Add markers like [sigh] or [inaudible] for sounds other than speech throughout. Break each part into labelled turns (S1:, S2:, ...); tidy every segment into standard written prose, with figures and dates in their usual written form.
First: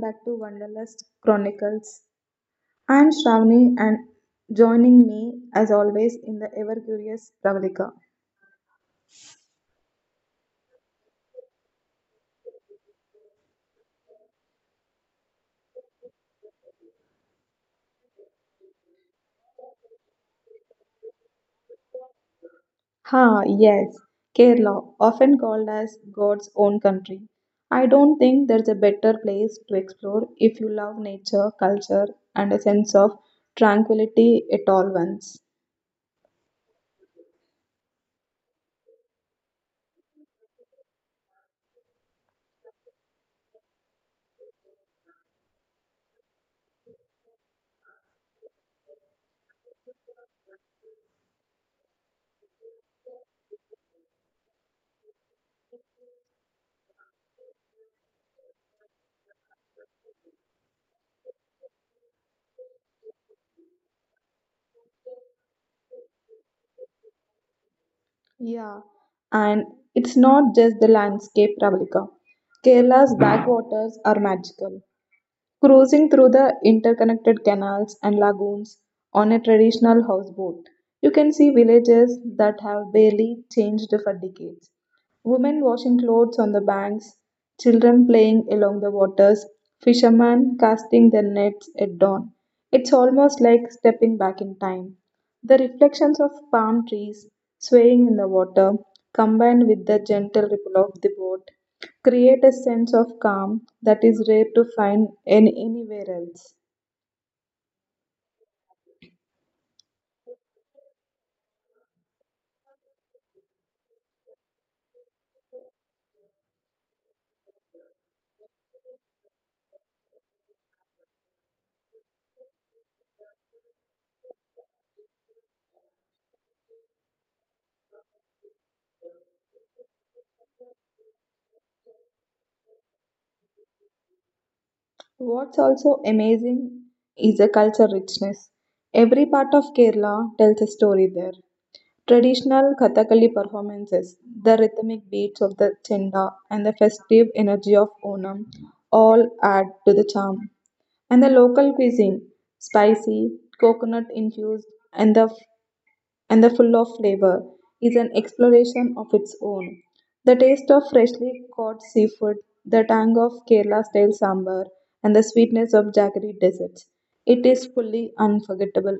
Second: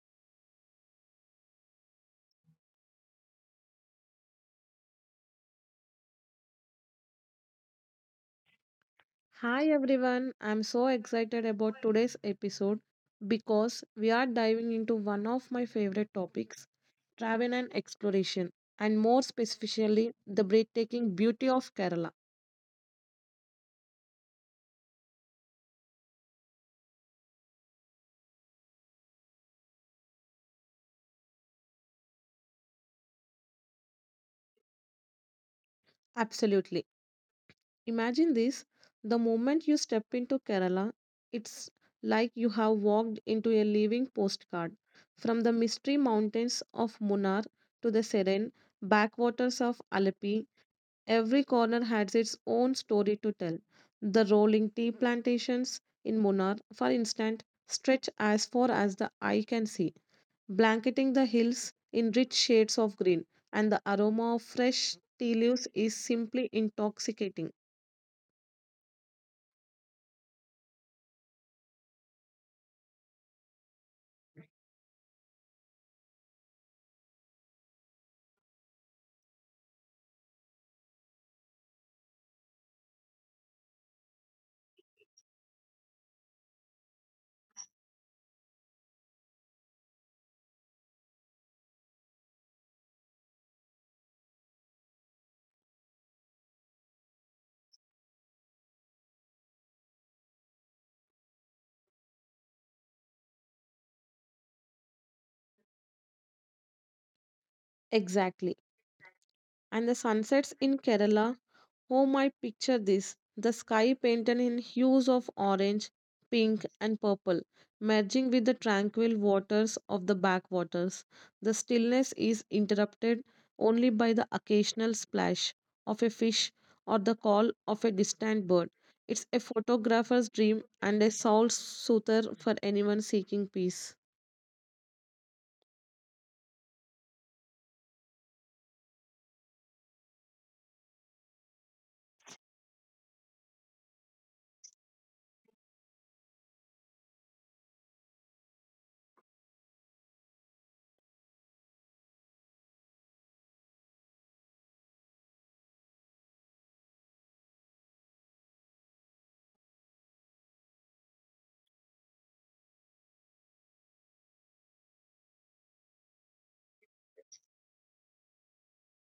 S1: back to Wanderlust Chronicles. I am Shravani and joining me as always in the ever curious Pravalika.
S2: Hi everyone, I'm so excited about today's episode because we are diving into one of my favorite topics travel and exploration, and more specifically, the breathtaking beauty of Kerala.
S1: Ha, yes, Kerala, often called as God's own country. I don't think there's a better place to explore if you love nature, culture, and a sense of tranquility at all once.
S2: Absolutely. Imagine this the moment you step into Kerala, it's like you have walked into a living postcard. From the mystery mountains of Munnar to the serene backwaters of Alleppey, every corner has its own story to tell. The rolling tea plantations in Munnar, for instance, stretch as far as the eye can see, blanketing the hills in rich shades of green, and the aroma of fresh tea leaves is simply intoxicating.
S1: Yeah, and it's not just the landscape, Pravalika. Kerala's [clears throat] backwaters are magical. Cruising through the interconnected canals and lagoons on a traditional houseboat, you can see villages that have barely changed for decades. Women washing clothes on the banks, children playing along the waters, fishermen casting their nets at dawn. It's almost like stepping back in time. The reflections of palm trees swaying in the water, combined with the gentle ripple of the boat, create a sense of calm that is rare to find in anywhere else.
S2: Exactly. And the sunsets in Kerala who might picture this? The sky painted in hues of orange, pink, and purple, merging with the tranquil waters of the backwaters. The stillness is interrupted only by the occasional splash of a fish or the call of a distant bird. It's a photographer's dream and a soul soother for anyone seeking peace.
S1: What's also amazing is the culture richness. Every part of Kerala tells a story there. Traditional Kathakali performances, the rhythmic beats of the chenda, and the festive energy of Onam all add to the charm. And the local cuisine, spicy, coconut infused, and the and the full of flavor, is an exploration of its own. The taste of freshly caught seafood, the tang of Kerala style sambar, and the sweetness of jaggery desserts, it is fully unforgettable.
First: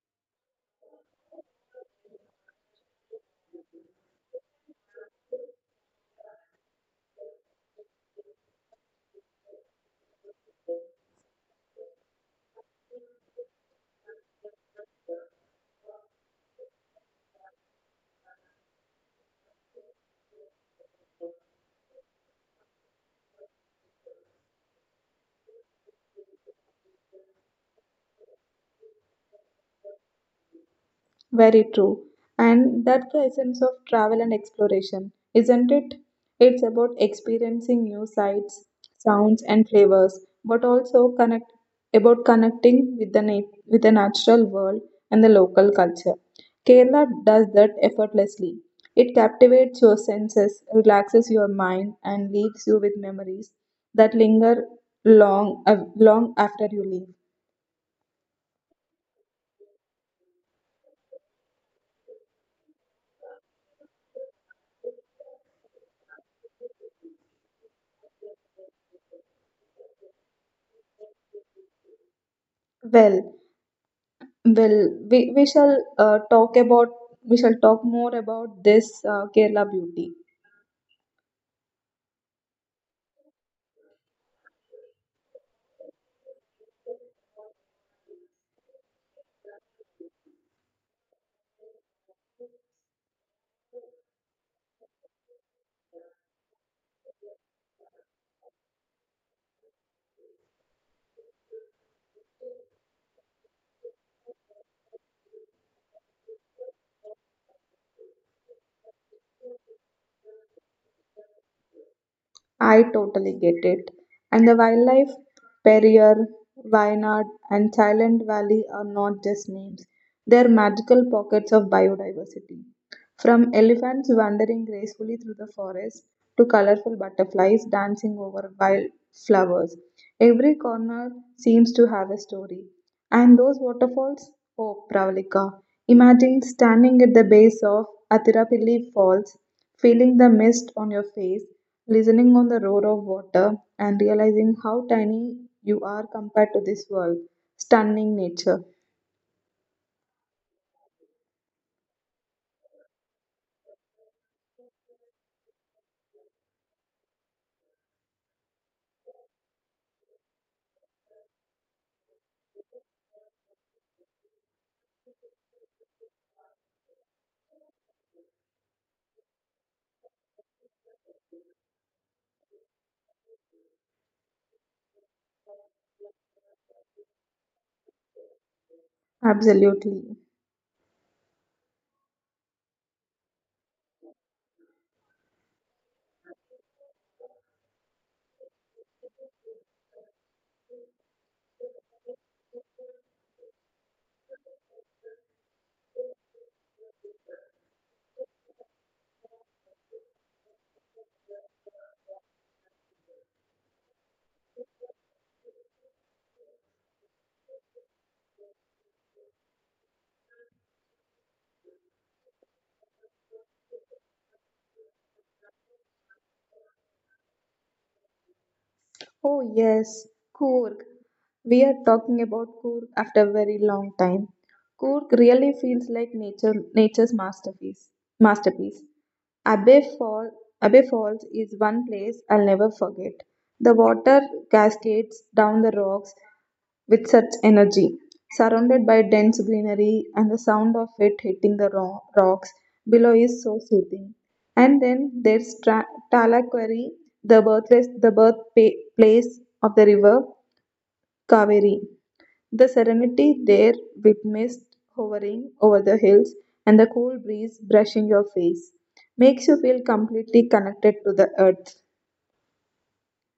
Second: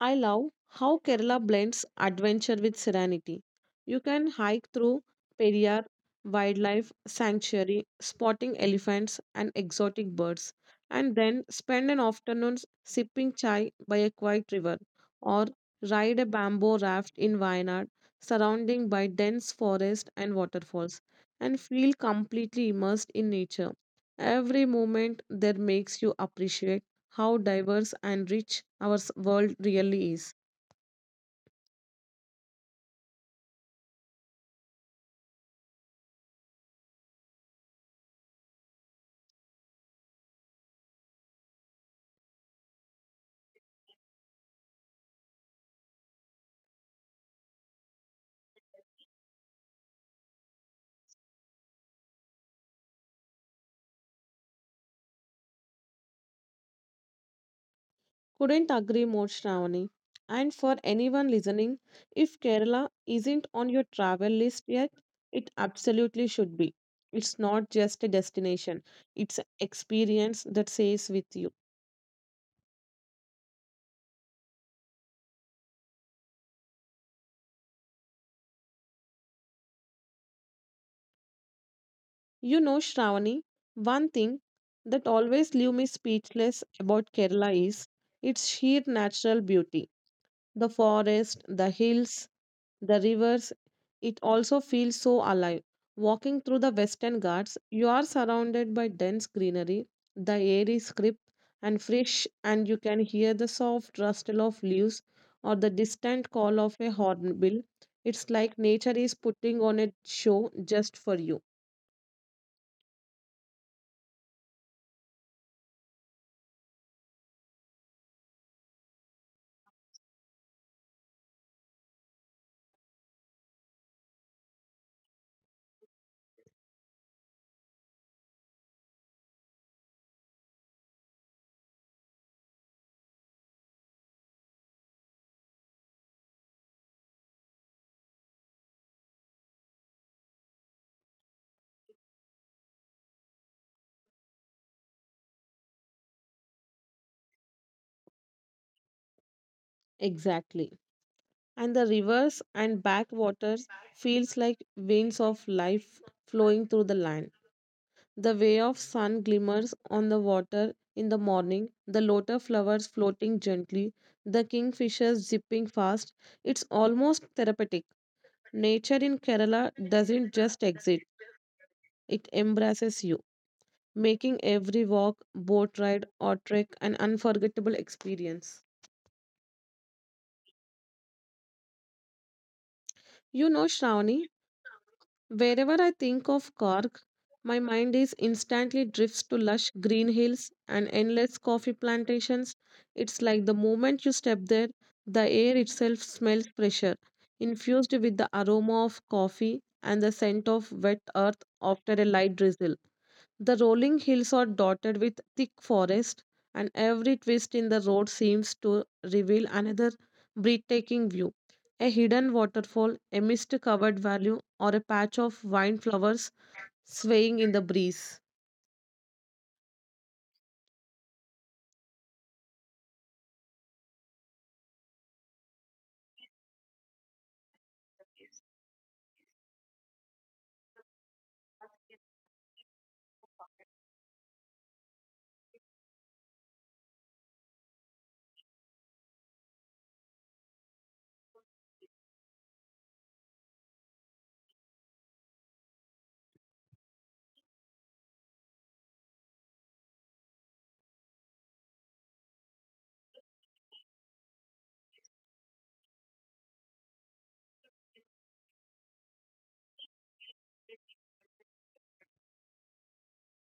S2: I love how Kerala blends adventure with serenity. You can hike through Periyar Wildlife Sanctuary, spotting elephants and exotic birds, and then spend an afternoon sipping chai by a quiet river, or ride a bamboo raft in Wayanad, surrounded by dense forest and waterfalls, and feel completely immersed in nature. Every moment there makes you appreciate how diverse and rich our world really is.
S1: Very true. And that's the essence of travel and exploration, isn't it? It's about experiencing new sights, sounds, and flavors, but also connect about connecting with the natural world and the local culture. Kerala does that effortlessly. It captivates your senses, relaxes your mind, and leaves you with memories that linger long, long after you leave.
S2: Couldn't agree more, Shravani. And for anyone listening, if Kerala isn't on your travel list yet, it absolutely should be. It's not just a destination, it's an experience that stays with you.
S1: Well, Well, we shall talk about we shall talk more about this Kerala beauty.
S2: You know, Shravani, one thing that always leaves me speechless about Kerala is its sheer natural beauty. The forest, the hills, the rivers. It also feels so alive. Walking through the Western Ghats, you are surrounded by dense greenery, the air is crisp and fresh, and you can hear the soft rustle of leaves or the distant call of a hornbill. It's like nature is putting on a show just for you.
S1: I totally get it. And the wildlife, Perrier, Wayanad, and Silent Valley are not just names. They are magical pockets of biodiversity. From elephants wandering gracefully through the forest to colorful butterflies dancing over wild flowers, every corner seems to have a story. And those waterfalls? Oh, Pravalika. Imagine standing at the base of Atirapilli Falls, feeling the mist on your face, listening on the roar of water, and realizing how tiny you are compared to this world. Stunning nature.
S2: Exactly. And the rivers and backwaters feels like veins of life flowing through the land. The way of sun glimmers on the water in the morning, the lotus flowers floating gently, the kingfishers zipping fast. It's almost therapeutic. Nature in Kerala doesn't just exist, it embraces you, making every walk, boat ride, or trek an unforgettable experience.
S1: Absolutely.
S2: You know, Shravani, wherever I think of Cork, my mind is instantly drifts to lush green hills and endless coffee plantations. It's like the moment you step there, the air itself smells fresher, infused with the aroma of coffee and the scent of wet earth after a light drizzle. The rolling hills are dotted with thick forest, and every twist in the road seems to reveal another breathtaking view. A hidden waterfall, a mist covered valley, or a patch of wine flowers swaying in the breeze.
S1: Oh, yes, Coorg. We are talking about Coorg after a very long time. Coorg really feels like nature, nature's masterpiece. Masterpiece. Abbey Fall, Abbey Falls is one place I'll never forget. The water cascades down the rocks with such energy. Surrounded by dense greenery and the sound of it hitting the rocks below is so soothing. And then there's Talaqueri, the birthplace of the river Kaveri. The serenity there, with mist hovering over the hills and the cool breeze brushing your face, makes you feel completely connected to the earth.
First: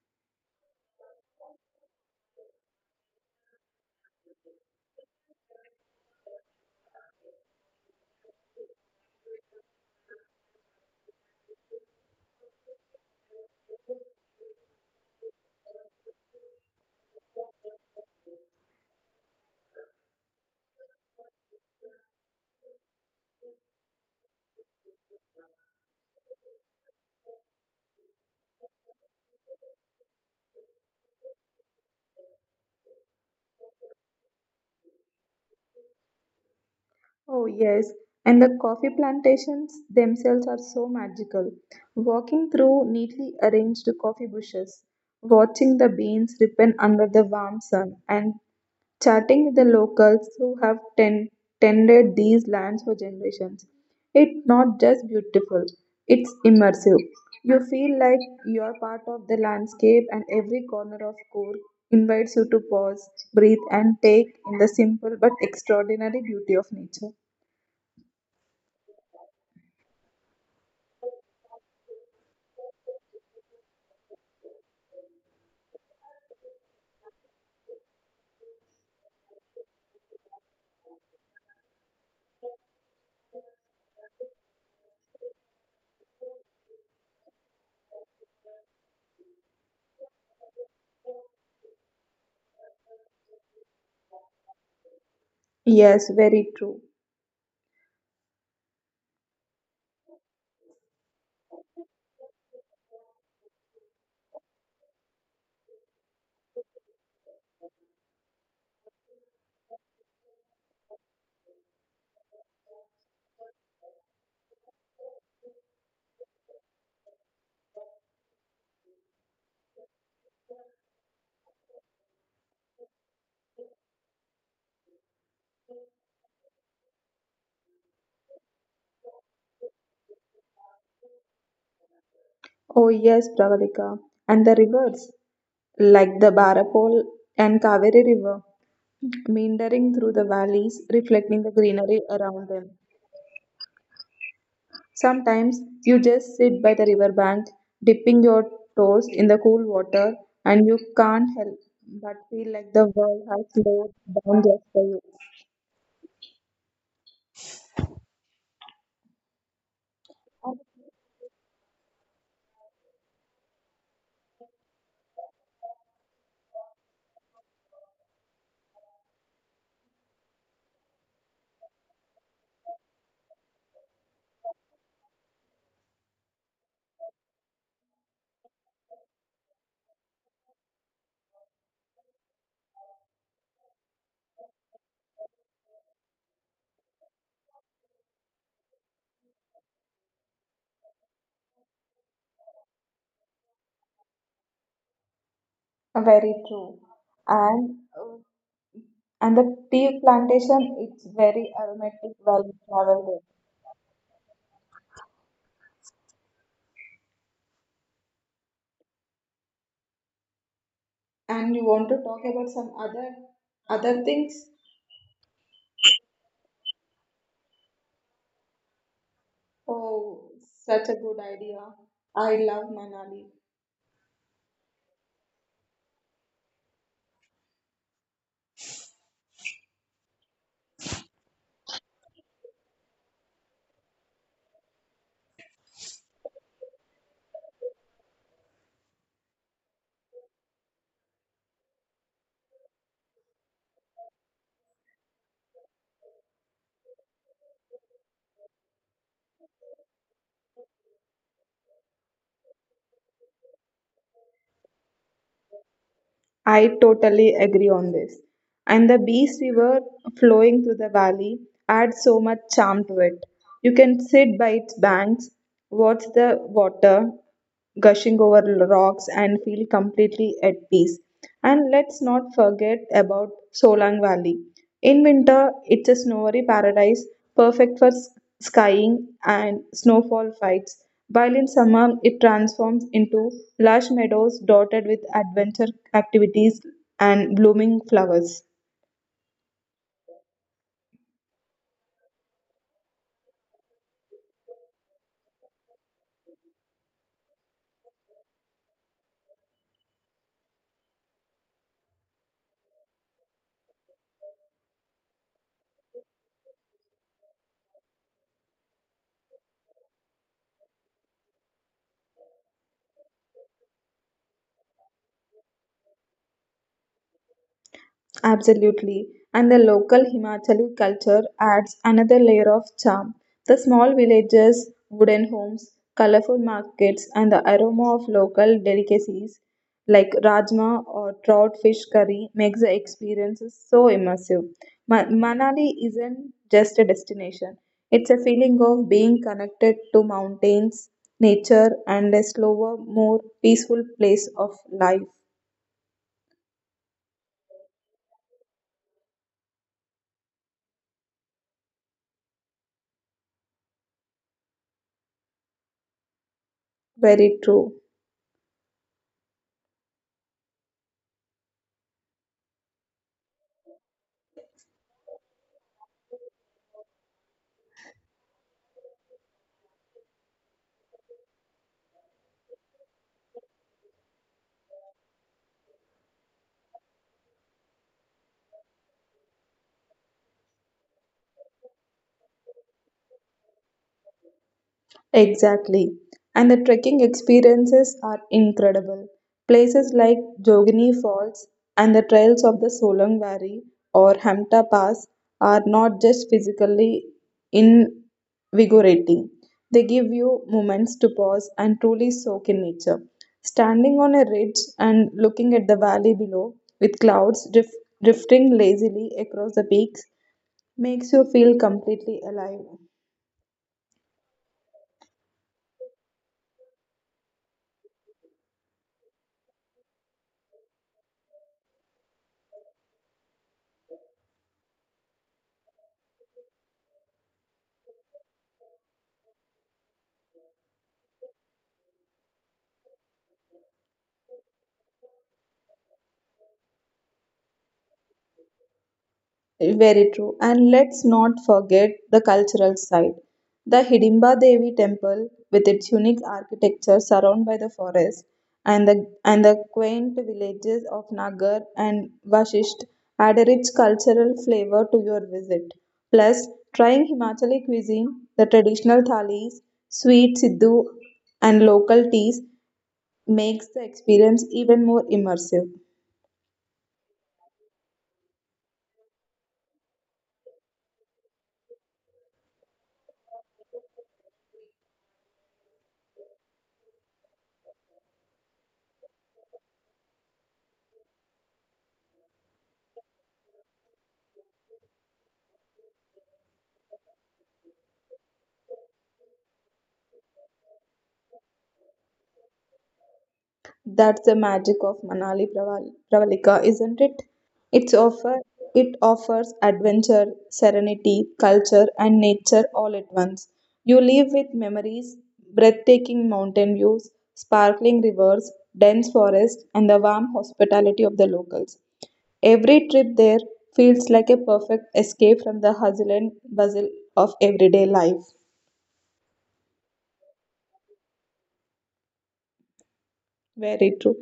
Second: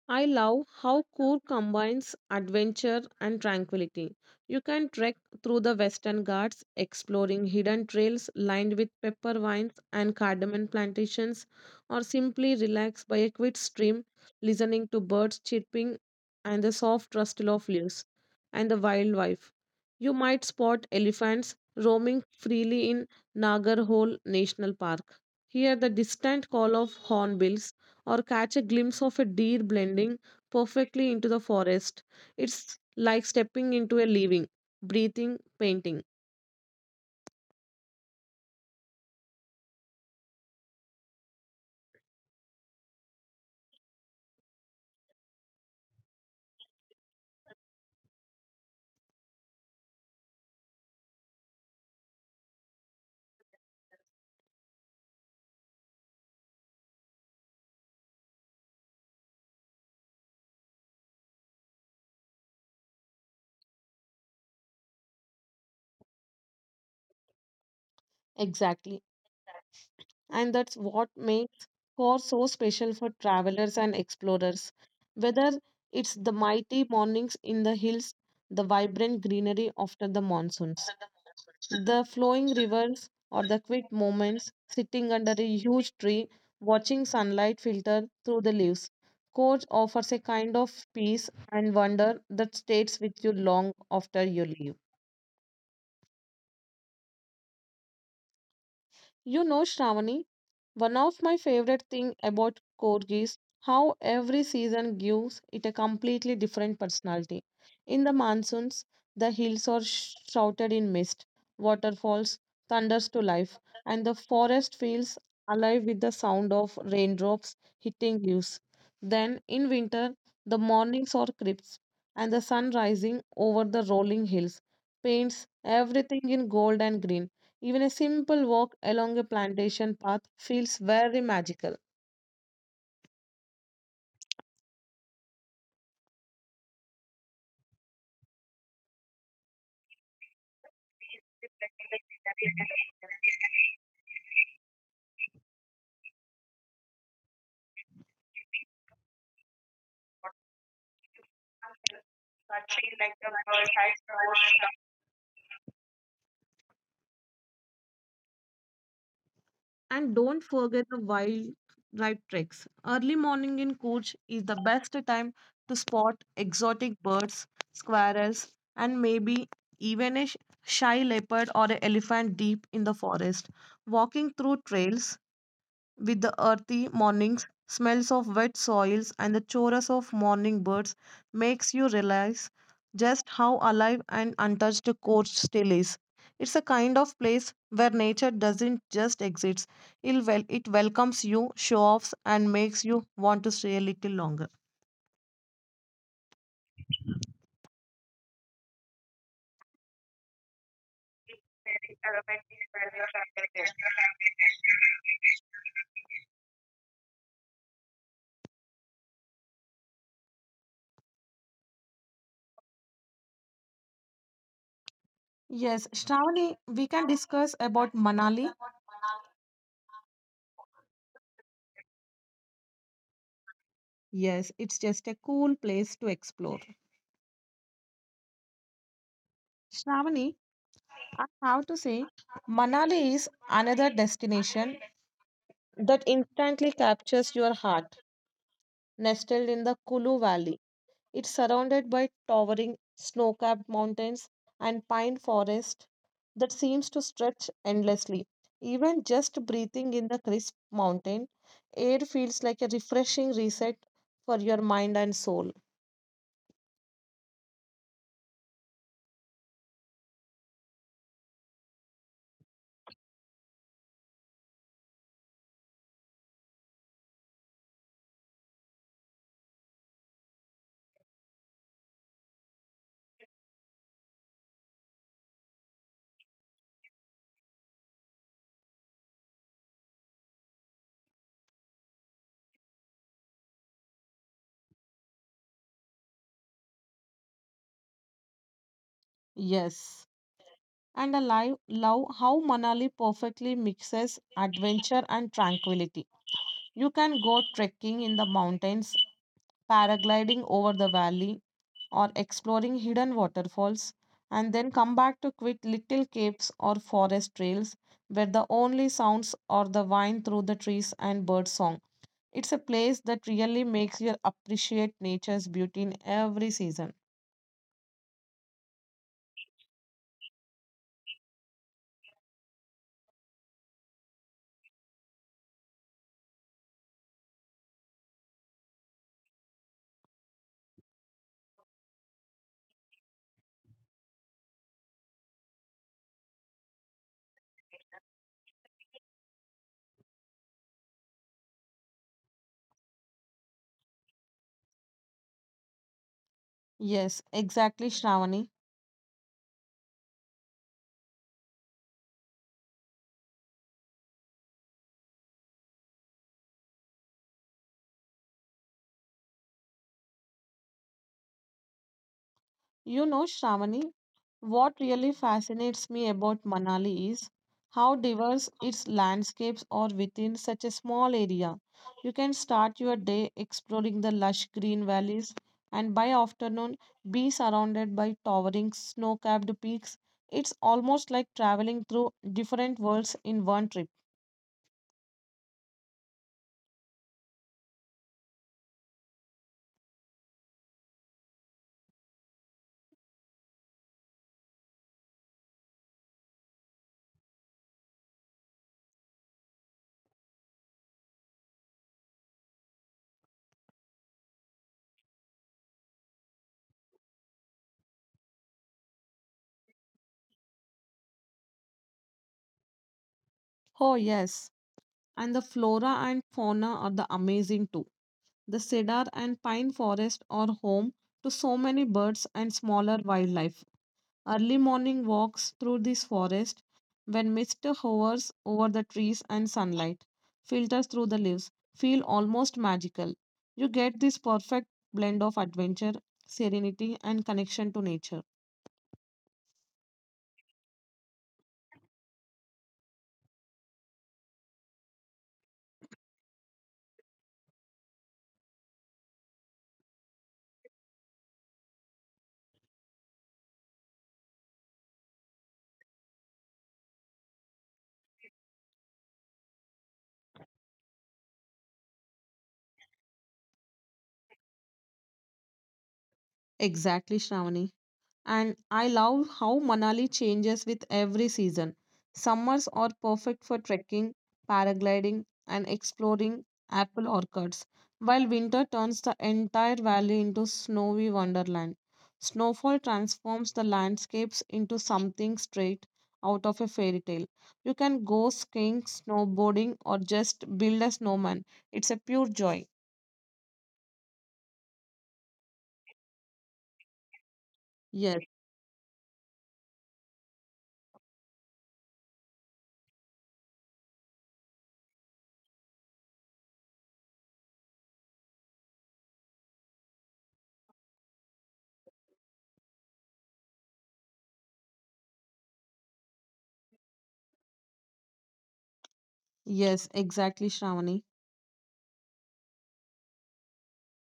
S2: I love how Coor combines adventure and tranquility. You can trek through the Western Ghats, exploring hidden trails lined with pepper vines and cardamom plantations, or simply relax by a quiet stream, listening to birds chirping and the soft rustle of leaves and the wildlife. You might spot elephants roaming freely in Nagarhole National Park. Hear the distant call of hornbills or catch a glimpse of a deer blending perfectly into the forest. It's like stepping into a living, breathing painting.
S1: Oh, yes. And the coffee plantations themselves are so magical. Walking through neatly arranged coffee bushes, watching the beans ripen under the warm sun, and chatting with the locals who have tended these lands for generations. It's not just beautiful, it's immersive. You feel like you're part of the landscape, and every corner of Cork invites you to pause, breathe, and take in the simple but extraordinary beauty of nature.
S2: Exactly. And that's what makes Core so special for travelers and explorers. Whether it's the mighty mornings in the hills, the vibrant greenery after the monsoons. The flowing rivers or the quiet moments sitting under a huge tree, watching sunlight filter through the leaves. Coach offers a kind of peace and wonder that stays with you long after you leave.
S1: Yes, very true.
S2: You know, Shravani, one of my favorite thing about Korg is how every season gives it a completely different personality. In the monsoons, the hills are shrouded in mist, waterfalls thunders to life, and the forest feels alive with the sound of raindrops hitting leaves. Then in winter, the mornings are crisp, and the sun rising over the rolling hills paints everything in gold and green. Even a simple walk along a plantation path feels very magical.
S1: Oh, yes, Pravalika. And the rivers, like the Barapol and Kaveri River, meandering through the valleys, reflecting the greenery around them. Sometimes you just sit by the riverbank, dipping your toes in the cool water, and you can't help but feel like the world has slowed down just for you.
S2: And don't forget the wildlife treks. Early morning in Kutch is the best time to spot exotic birds, squirrels, and maybe even a shy leopard or an elephant deep in the forest. Walking through trails with the earthy mornings, smells of wet soils, and the chorus of morning birds makes you realize just how alive and untouched the coast still is. It's a kind of place where nature doesn't just exist, it welcomes you, show offs, and makes you want to stay a little longer.
S1: Very true. And uh, and the tea plantation, it's very aromatic while you travel. And you want to talk about some other things?
S2: Yes, Shravani, we can discuss about Manali.
S1: Oh, such a good idea. I love Manali.
S2: Yes, it's just a cool place to explore. Shravani, I have to say, Manali is another destination that instantly captures your heart. Nestled in the Kulu Valley, it's surrounded by towering snow capped mountains and pine forest that seems to stretch endlessly. Even just breathing in the crisp mountain air feels like a refreshing reset for your mind and soul.
S1: I totally agree on this. And the Beast River flowing through the valley adds so much charm to it. You can sit by its banks, watch the water gushing over rocks, and feel completely at peace. And let's not forget about Solang Valley. In winter, it's a snowy paradise perfect for skiing and snowfall fights, while in summer, it transforms into lush meadows dotted with adventure activities and blooming flowers.
S2: Yes. And I love how Manali perfectly mixes adventure and tranquility. You can go trekking in the mountains, paragliding over the valley, or exploring hidden waterfalls, and then come back to quit little caves or forest trails where the only sounds are the wind through the trees and bird song. It's a place that really makes you appreciate nature's beauty in every season.
S1: Absolutely. And the local Himachali culture adds another layer of charm. The small villages, wooden homes, colorful markets, and the aroma of local delicacies like rajma or trout fish curry makes the experiences so immersive. Manali isn't just a destination, it's a feeling of being connected to mountains, nature, and a slower, more peaceful place of life.
S2: Yes, exactly, Shravani.
S1: Very true.
S2: You know, Shravani, what really fascinates me about Manali is how diverse its landscapes are within such a small area. You can start your day exploring the lush green valleys and by afternoon be surrounded by towering snow-capped peaks. It's almost like traveling through different worlds in one trip.
S1: Exactly. And the trekking experiences are incredible. Places like Jogini Falls and the trails of the Solang Valley or Hamta Pass are not just physically invigorating, they give you moments to pause and truly soak in nature. Standing on a ridge and looking at the valley below, with clouds drifting lazily across the peaks, makes you feel completely alive.
S2: Oh, yes, and the flora and fauna are the amazing too. The cedar and pine forest are home to so many birds and smaller wildlife. Early morning walks through this forest, when mist hovers over the trees and sunlight filters through the leaves, feel almost magical. You get this perfect blend of adventure, serenity, and connection to nature.
S1: Very true. And let's not forget the cultural side. The Hidimba Devi temple, with its unique architecture surrounded by the forest, and the quaint villages of Nagar and Vashisht, add a rich cultural flavor to your visit. Plus, trying Himachali cuisine, the traditional thalis, sweet siddhu, and local teas, makes the experience even more immersive.
S2: Exactly, Shravani. And I love how Manali changes with every season. Summers are perfect for trekking, paragliding, and exploring apple orchards, while winter turns the entire valley into snowy wonderland. Snowfall transforms the landscapes into something straight out of a fairy tale. You can go skiing, snowboarding, or just build a snowman. It's a pure joy.
S1: That's the magic of Manali, Pravalika, isn't it? It's
S2: Yes,
S1: offer it offers adventure, serenity, culture, and nature all at once. You leave with memories, breathtaking mountain views, sparkling rivers, dense forests, and the warm hospitality of the locals. Every trip there feels like a perfect escape from the hustle and bustle of everyday life.
S2: yes, exactly, Shravani.
S1: Very true.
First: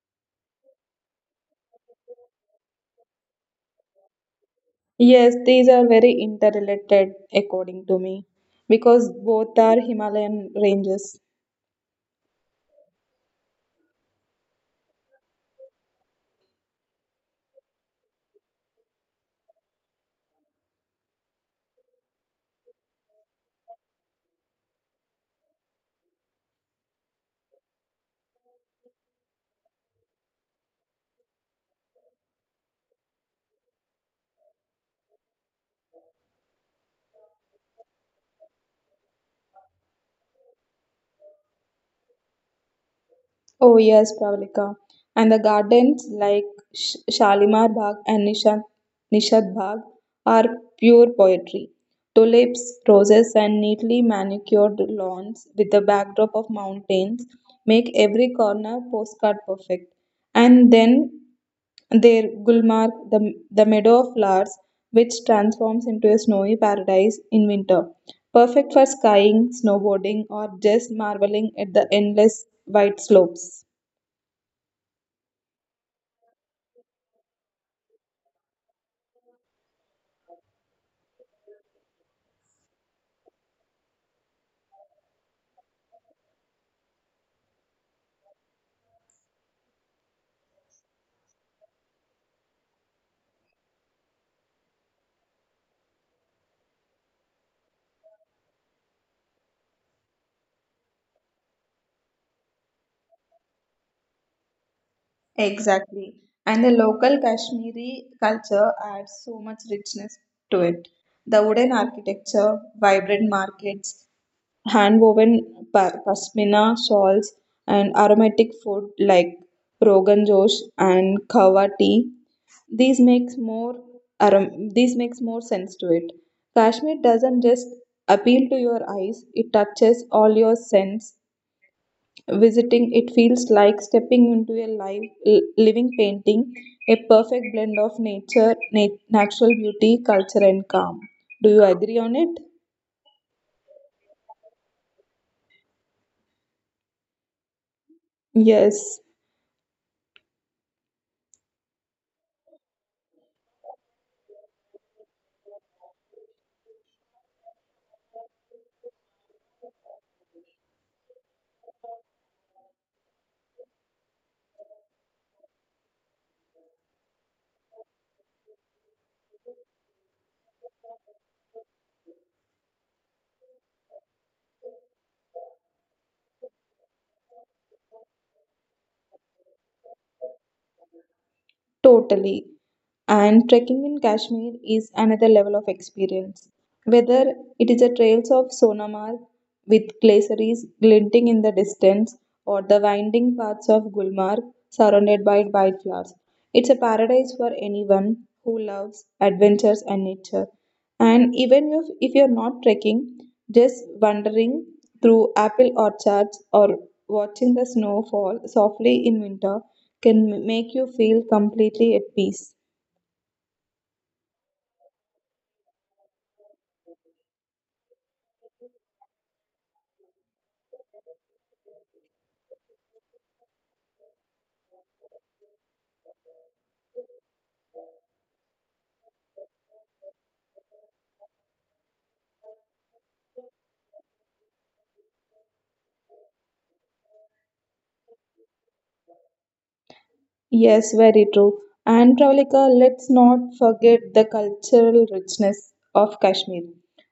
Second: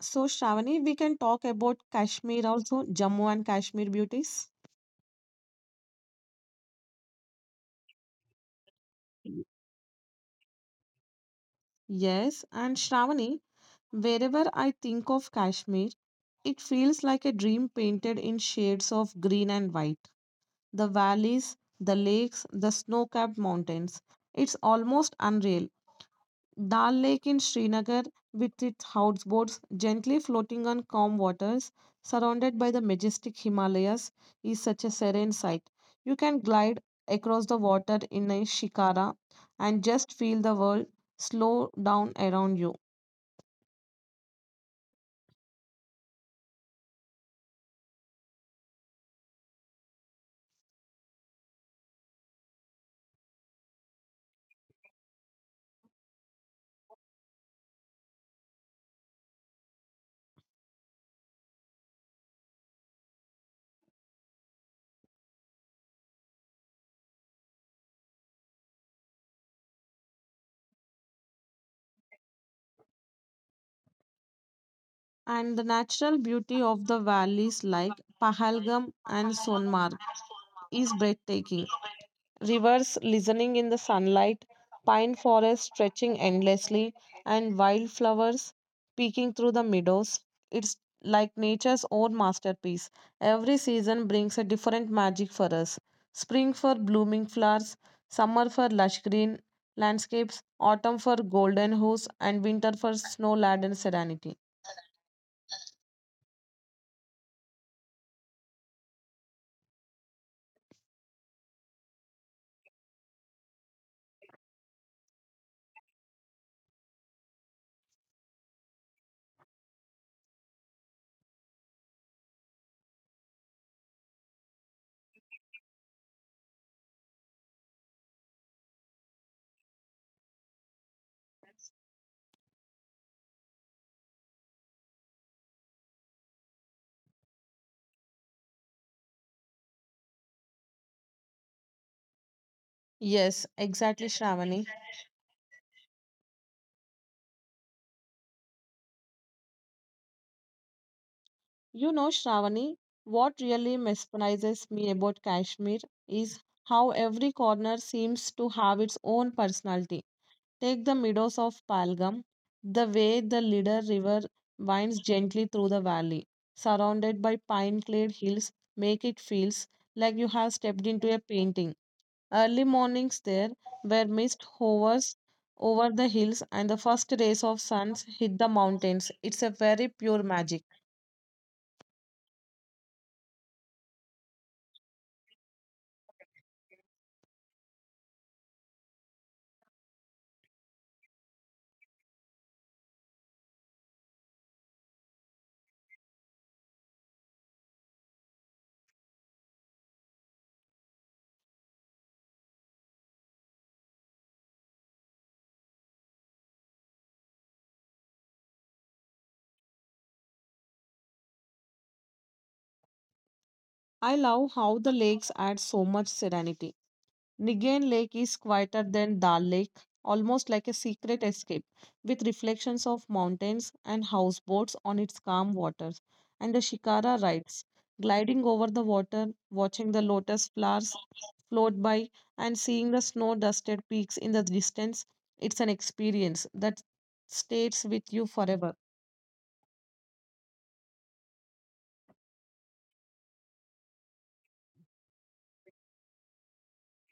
S2: So, Shravani, we can talk about Kashmir also, Jammu and Kashmir beauties.
S1: Yes, these are very interrelated according to me because both are Himalayan ranges.
S2: Yes, and Shravani, wherever I think of Kashmir, it feels like a dream painted in shades of green and white. The valleys, the lakes, the snow capped mountains. It's almost unreal. Dal Lake in Srinagar, with its houseboats gently floating on calm waters, surrounded by the majestic Himalayas, is such a serene sight. You can glide across the water in a shikara and just feel the world slow down around you.
S1: Oh, yes, Pravalika. And the gardens like Shalimar Bagh and Nishad Bagh are pure poetry. Tulips, roses, and neatly manicured lawns with the backdrop of mountains make every corner postcard perfect. And then there Gulmarg, the meadow of flowers, which transforms into a snowy paradise in winter, perfect for skiing, snowboarding, or just marveling at the endless white slopes.
S2: And the natural beauty of the valleys like Pahalgam and Sonmark is breathtaking. Rivers listening in the sunlight, pine forests stretching endlessly, and wildflowers peeking through the meadows. It's like nature's own masterpiece. Every season brings a different magic for us. Spring for blooming flowers, summer for lush green landscapes, autumn for golden hues, and winter for snow laden serenity.
S1: Exactly. And the local Kashmiri culture adds so much richness to it. The wooden architecture, vibrant markets, hand woven pashmina shawls, and aromatic food like rogan josh and kawa tea, This makes more this makes more sense to it. Kashmir doesn't just appeal to your eyes, it touches all your sense. Visiting it feels like stepping into a living painting, a perfect blend of nature, natural beauty, culture and calm. Do you agree on it?
S2: Yes, exactly, Shravani.
S1: Yes.
S2: You know, Shravani, what really mesmerizes me about Kashmir is how every corner seems to have its own personality. Take the meadows of Palgam, the way the Lidar River winds gently through the valley, surrounded by pine-clad hills, make it feels like you have stepped into a painting. Early mornings there, where mist hovers over the hills and the first rays of suns hit the mountains, it's a very pure magic.
S1: Totally. And trekking in Kashmir is another level of experience. Whether it is the trails of Sonamarg with glaciers glinting in the distance, or the winding paths of Gulmarg surrounded by wildflowers, it's a paradise for anyone who loves adventures and nature. And even if you're not trekking, just wandering through apple orchards or watching the snow fall softly in winter can make you feel completely at peace.
S2: I love how the lakes add so much serenity. Nigane Lake is quieter than Dal Lake, almost like a secret escape, with reflections of mountains and houseboats on its calm waters. And the shikara rides, gliding over the water, watching the lotus flowers float by, and seeing the snow dusted peaks in the distance. It's an experience that stays with you forever.
S1: Yes, very true. And Pravalika, let's not forget the cultural richness of Kashmir.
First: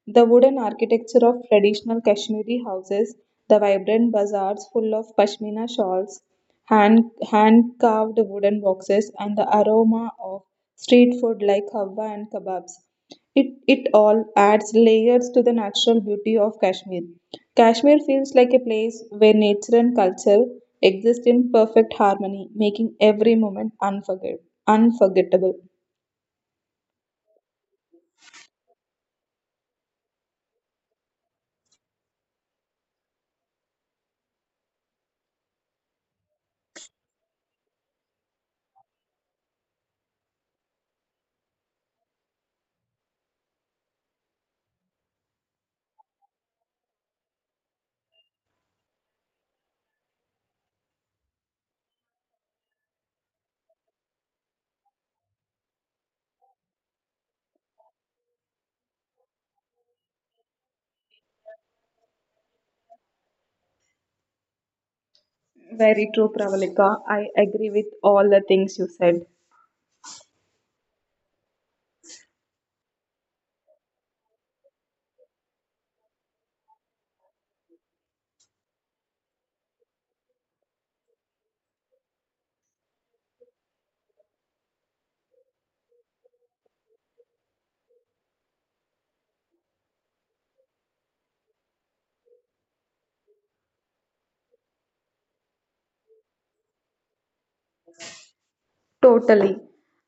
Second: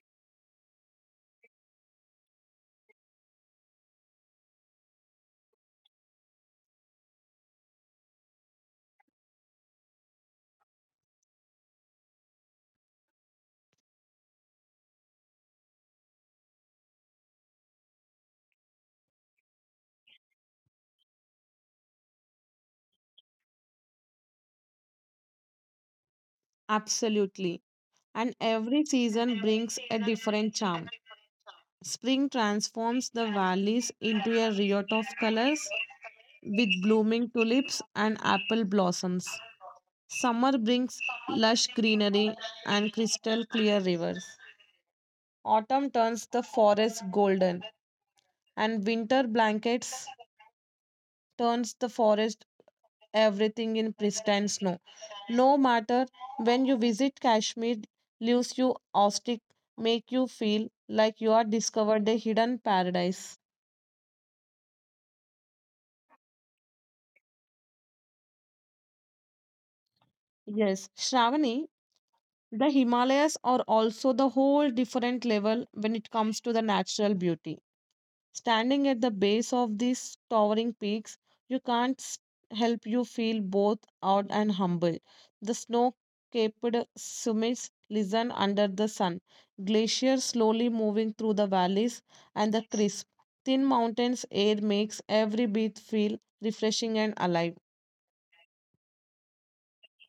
S1: The wooden architecture of traditional Kashmiri houses, the vibrant bazaars full of pashmina shawls, hand hand carved wooden boxes, and the aroma of street food like hawa and kebabs. It all adds layers to the natural beauty of Kashmir. Kashmir feels like a place where nature and culture exist in perfect harmony, making every moment unforgettable.
S2: Absolutely. And every season brings a different charm. Spring transforms the valleys into a riot of colors with blooming tulips and apple blossoms. Summer brings lush greenery and crystal clear rivers. Autumn turns the forest golden, and winter blankets turns the forest everything in pristine snow. No matter when you visit Kashmir, leaves you awestruck, make you feel like you are discovered a hidden paradise.
S1: Very true, Pravalika. I agree with all the things you said.
S2: Yes, Shravani, the Himalayas are also the whole different level when it comes to the natural beauty. Standing at the base of these towering peaks, you can't help you feel both awed and humble. The snow-capped summits listen under the sun, glaciers slowly moving through the valleys, and the crisp, thin mountains air makes every breath feel refreshing and alive.
S1: Totally.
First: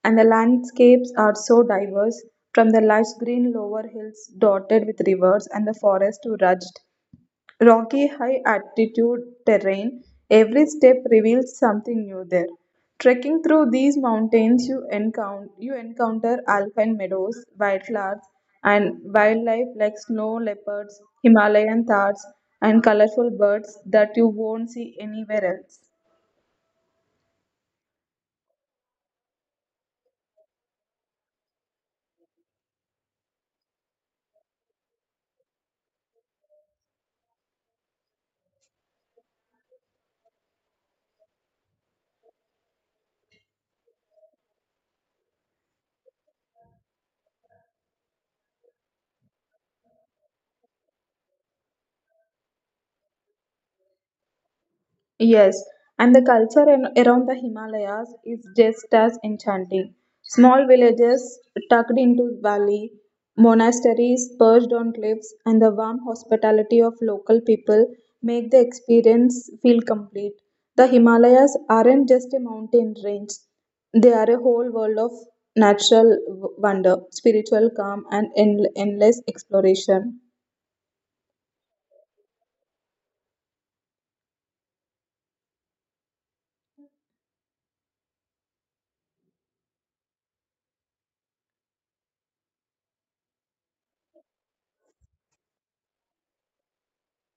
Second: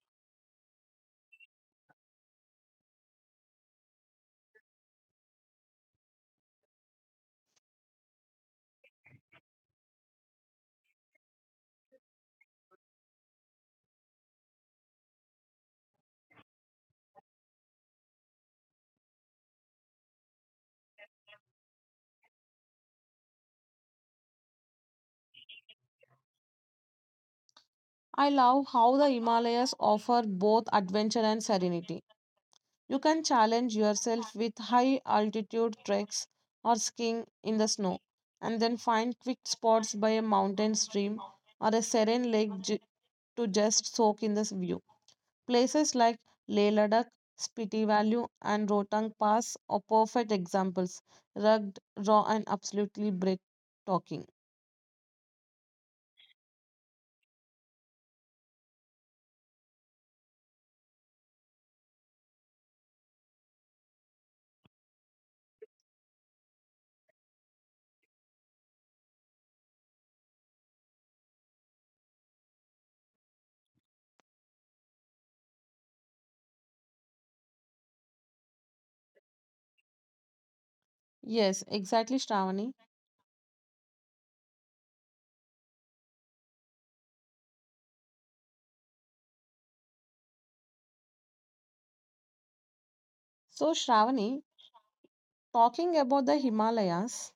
S1: And the landscapes are so diverse, from the lush green lower hills dotted with rivers and the forest to rugged Rocky high altitude terrain, every step reveals something new there. Trekking through these mountains, you encounter alpine meadows, wildflowers, and wildlife like snow leopards, Himalayan thars, and colorful birds that you won't see anywhere else.
S2: I love how the Himalayas offer both adventure and serenity. You can challenge yourself with high altitude treks or skiing in the snow, and then find quick spots by a mountain stream or a serene lake to just soak in this view. Places like Leh Ladakh, Spiti Valley, and Rotang Pass are perfect examples, rugged, raw, and absolutely breathtaking.
S1: Yes, and the culture around the Himalayas is just as enchanting. Small villages tucked into valley, monasteries perched on cliffs, and the warm hospitality of local people make the experience feel complete. The Himalayas aren't just a mountain range, they are a whole world of natural wonder, spiritual calm, and endless exploration.
S2: Yes, exactly, Shravani. So, Shravani, talking about the Himalayas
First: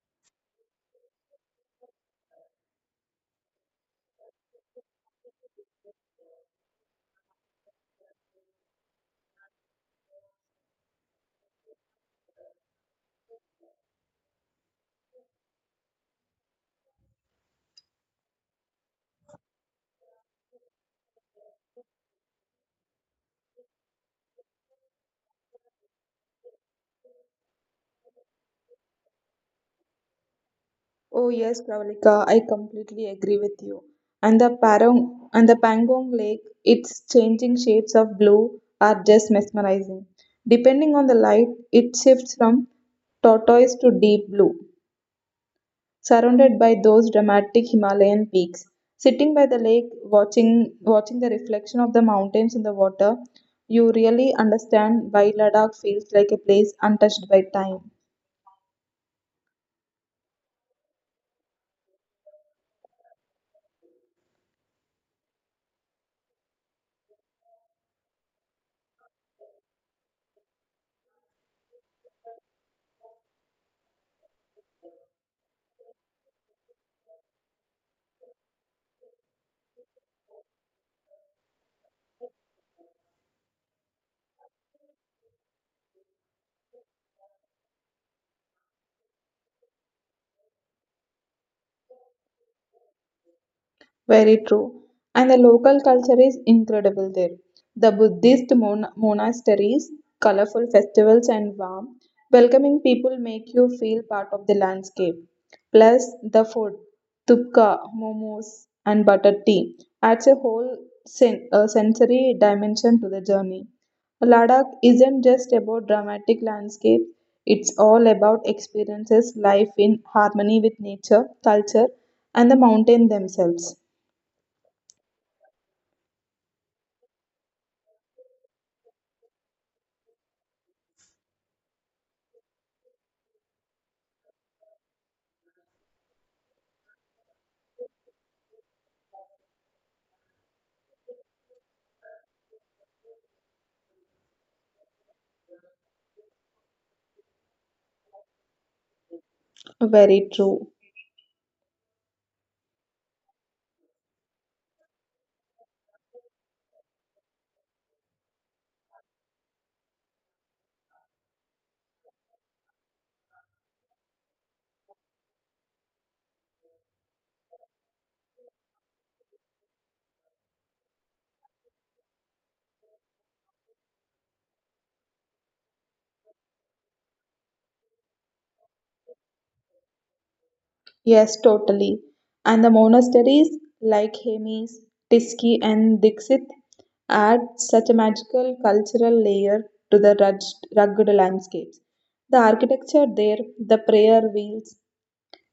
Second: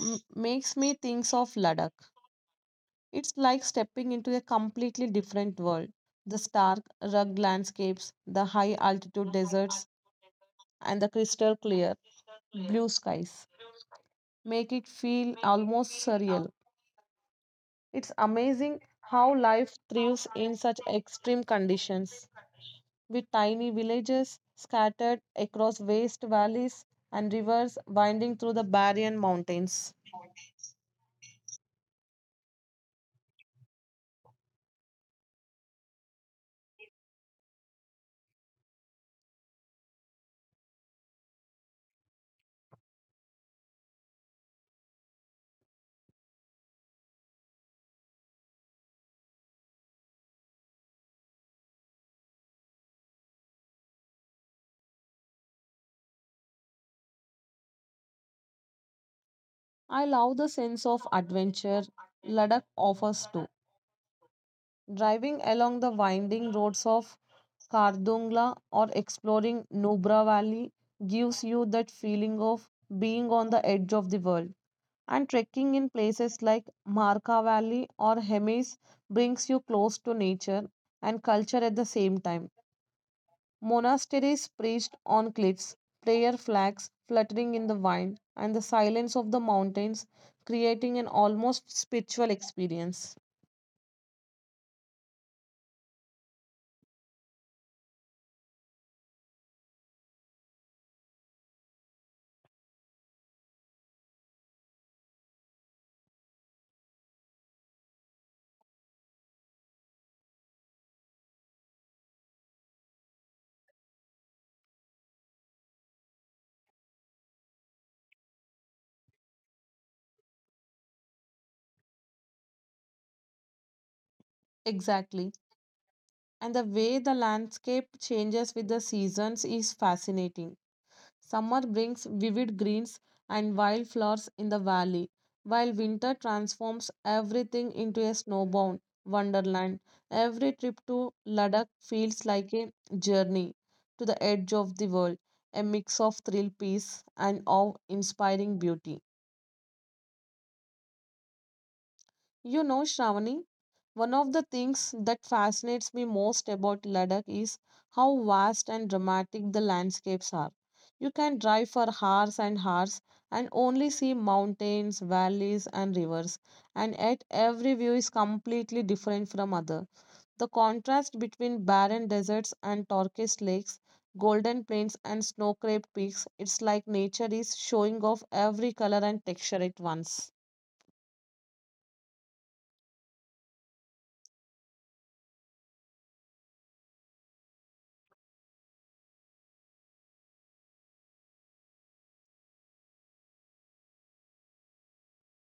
S2: makes me think of Ladakh. It's like stepping into a completely different world. The stark, rugged landscapes, the high altitude deserts, and the crystal clear blue skies make it feel almost surreal. It's amazing how life thrives in such extreme conditions, with tiny villages scattered across vast valleys and rivers winding through the barren mountains.
S1: Oh yes, Pravalika, I completely agree with you. And the Parong and the Pangong Lake, its changing shades of blue are just mesmerizing. Depending on the light, it shifts from turquoise to deep blue, surrounded by those dramatic Himalayan peaks. Sitting by the lake, watching the reflection of the mountains in the water, you really understand why Ladakh feels like a place untouched by time.
S2: I love the sense of adventure Ladakh offers too. Driving along the winding roads of Kardungla or exploring Nubra Valley gives you that feeling of being on the edge of the world. And trekking in places like Marka Valley or Hemis brings you close to nature and culture at the same time. Monasteries perched on cliffs, prayer flags fluttering in the wind, and the silence of the mountains creating an almost spiritual experience.
S1: Very true. And the local culture is incredible there. The Buddhist monasteries, colorful festivals, and warm, welcoming people make you feel part of the landscape. Plus, the food, tupka, momos, and butter tea, adds a whole sensory dimension to the journey. Ladakh isn't just about dramatic landscapes, it's all about experiences life in harmony with nature, culture, and the mountain themselves.
S2: Exactly. And the way the landscape changes with the seasons is fascinating. Summer brings vivid greens and wildflowers in the valley, while winter transforms everything into a snowbound wonderland. Every trip to Ladakh feels like a journey to the edge of the world, a mix of thrill, peace, and awe inspiring beauty.
S1: Very true.
S2: You know, Shravani, one of the things that fascinates me most about Ladakh is how vast and dramatic the landscapes are. You can drive for hours and hours and only see mountains, valleys, and rivers, and yet every view is completely different from other. The contrast between barren deserts and turquoise lakes, golden plains and snow-capped peaks, it's like nature is showing off every color and texture at once.
S1: Yes, totally. And the monasteries like Hemis, Tiski, and Dixit add such a magical cultural layer to the rugged landscapes. The architecture there, the prayer wheels,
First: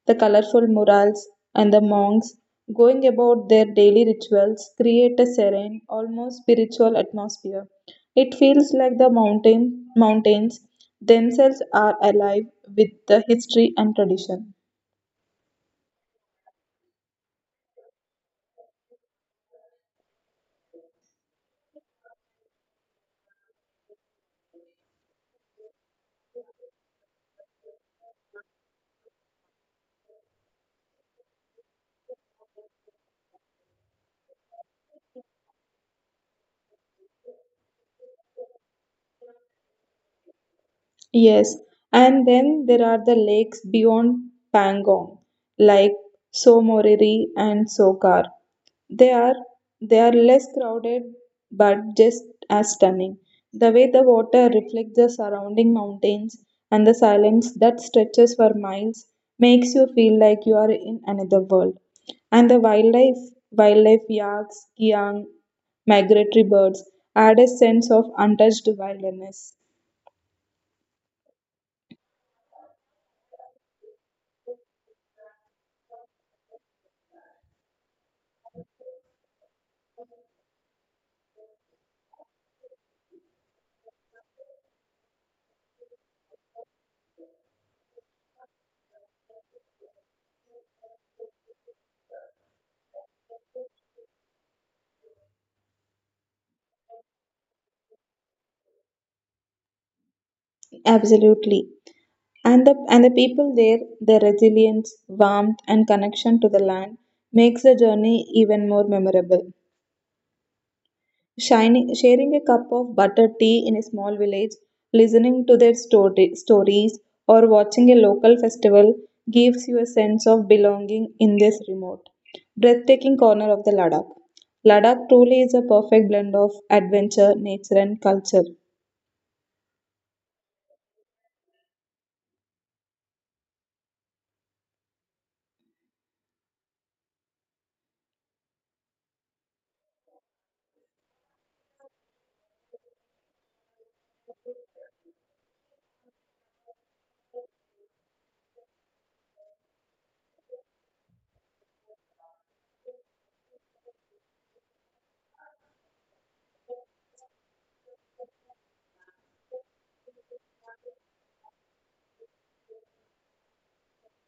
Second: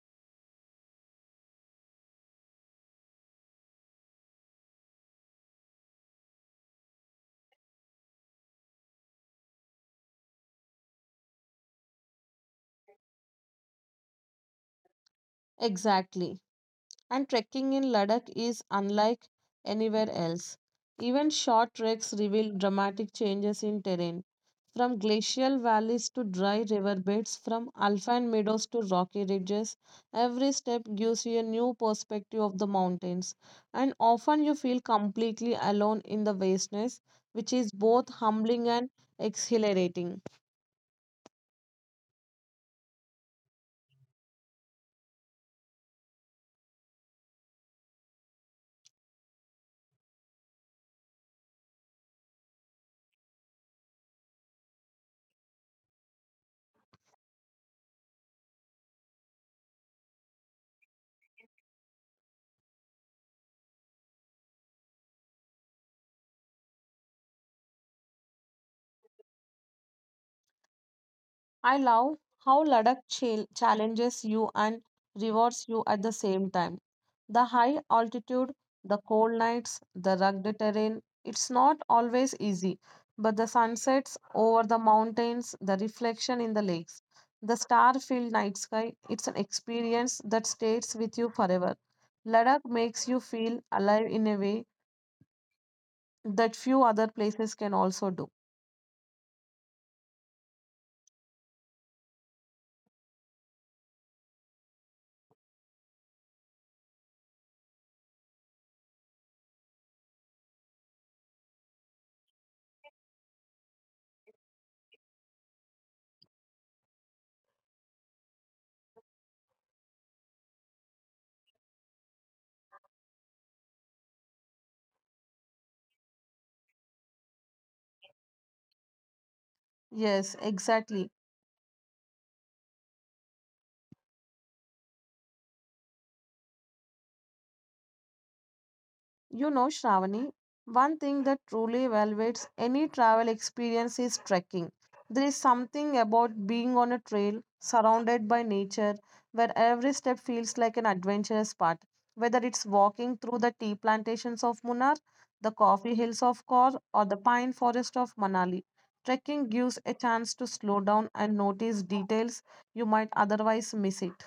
S1: the colorful murals, and the monks going about their daily rituals create a serene, almost spiritual atmosphere. It feels like the mountains themselves are alive with the history and tradition.
S2: Exactly. And trekking in Ladakh is unlike anywhere else. Even short treks reveal dramatic changes in terrain, from glacial valleys to dry riverbeds, from alpine meadows to rocky ridges. Every step gives you a new perspective of the mountains, and often you feel completely alone in the vastness, which is both humbling and exhilarating.
S1: Yes, and then there are the lakes beyond Pangong, like Somorery and Sokar. They are they are less crowded but just as stunning. The way the water reflects the surrounding mountains and the silence that stretches for miles makes you feel like you are in another world. And the wildlife, yaks, kiang, migratory birds add a sense of untouched wilderness.
S2: I love how Ladakh challenges you and rewards you at the same time. The high altitude, the cold nights, the rugged terrain, it's not always easy, but the sunsets over the mountains, the reflection in the lakes, the star filled night sky, it's an experience that stays with you forever. Ladakh makes you feel alive in a way that few other places can also do.
S1: Absolutely. And the people there, their resilience, warmth, and connection to the land makes the journey even more memorable. Shining, sharing a cup of butter tea in a small village, listening to their stories, or watching a local festival gives you a sense of belonging in this remote, breathtaking corner of the Ladakh. Ladakh truly is a perfect blend of adventure, nature, and culture.
S2: Yes, exactly. You know, Shravani, one thing that truly elevates any travel experience is trekking. There is something about being on a trail surrounded by nature where every step feels like an adventurous path. Whether it's walking through the tea plantations of Munnar, the coffee hills of Kor, or the pine forest of Manali, trekking gives a chance to slow down and notice details you might otherwise miss it.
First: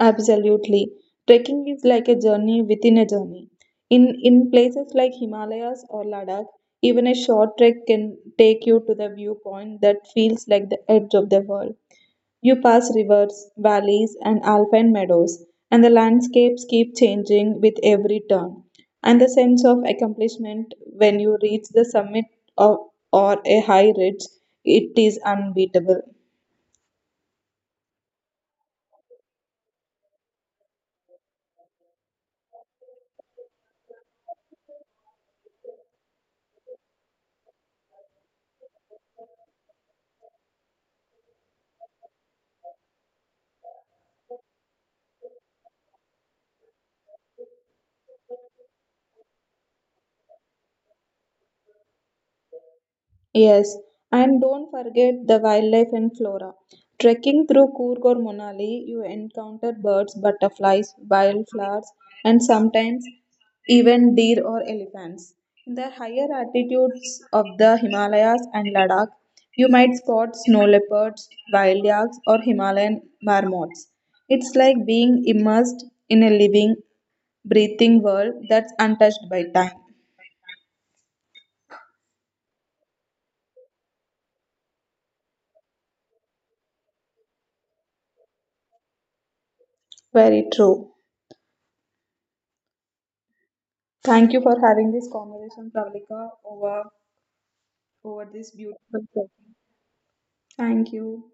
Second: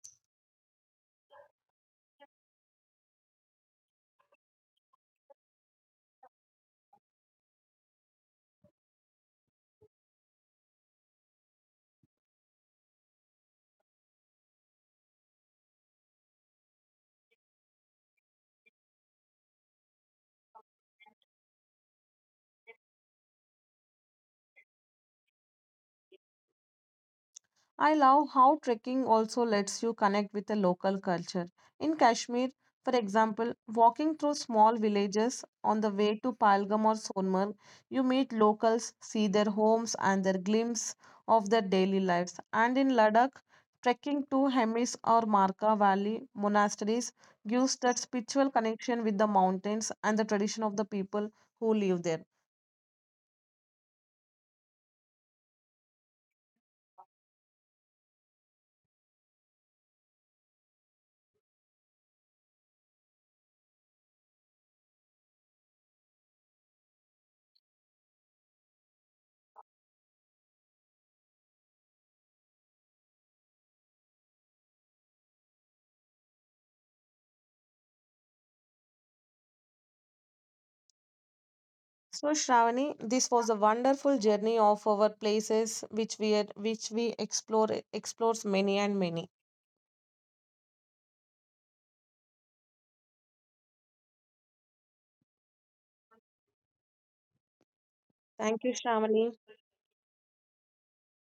S1: Absolutely. Trekking is like a journey within a journey. In places like Himalayas or Ladakh, even a short trek can take you to the viewpoint that feels like the edge of the world. You pass rivers, valleys, and alpine meadows, and the landscapes keep changing with every turn. And the sense of accomplishment when you reach the summit of, or a high ridge, it is unbeatable.
S2: I love how trekking also lets you connect with the local culture. In Kashmir, for example, walking through small villages on the way to Pahalgam or Sonmarg, you meet locals, see their homes and their glimpse of their daily lives. And in Ladakh, trekking to Hemis or Marka Valley monasteries gives that spiritual connection with the mountains and the tradition of the people who live there.
S1: Yes, and don't forget the wildlife and flora. Trekking through Coorg or Monali, you encounter birds, butterflies, wildflowers, and sometimes even deer or elephants. In the higher altitudes of the Himalayas and Ladakh, you might spot snow leopards, wild yaks, or Himalayan marmots. It's like being immersed in a living, breathing world that's untouched by time.
S2: So, Shravani, this was a wonderful journey of our places which we are, which we explore explores many and many.
S1: Very true. Thank you for having this conversation, Pravalika, over this
S2: Thank you,
S1: beautiful topic.
S2: Shravani.
S1: Thank you.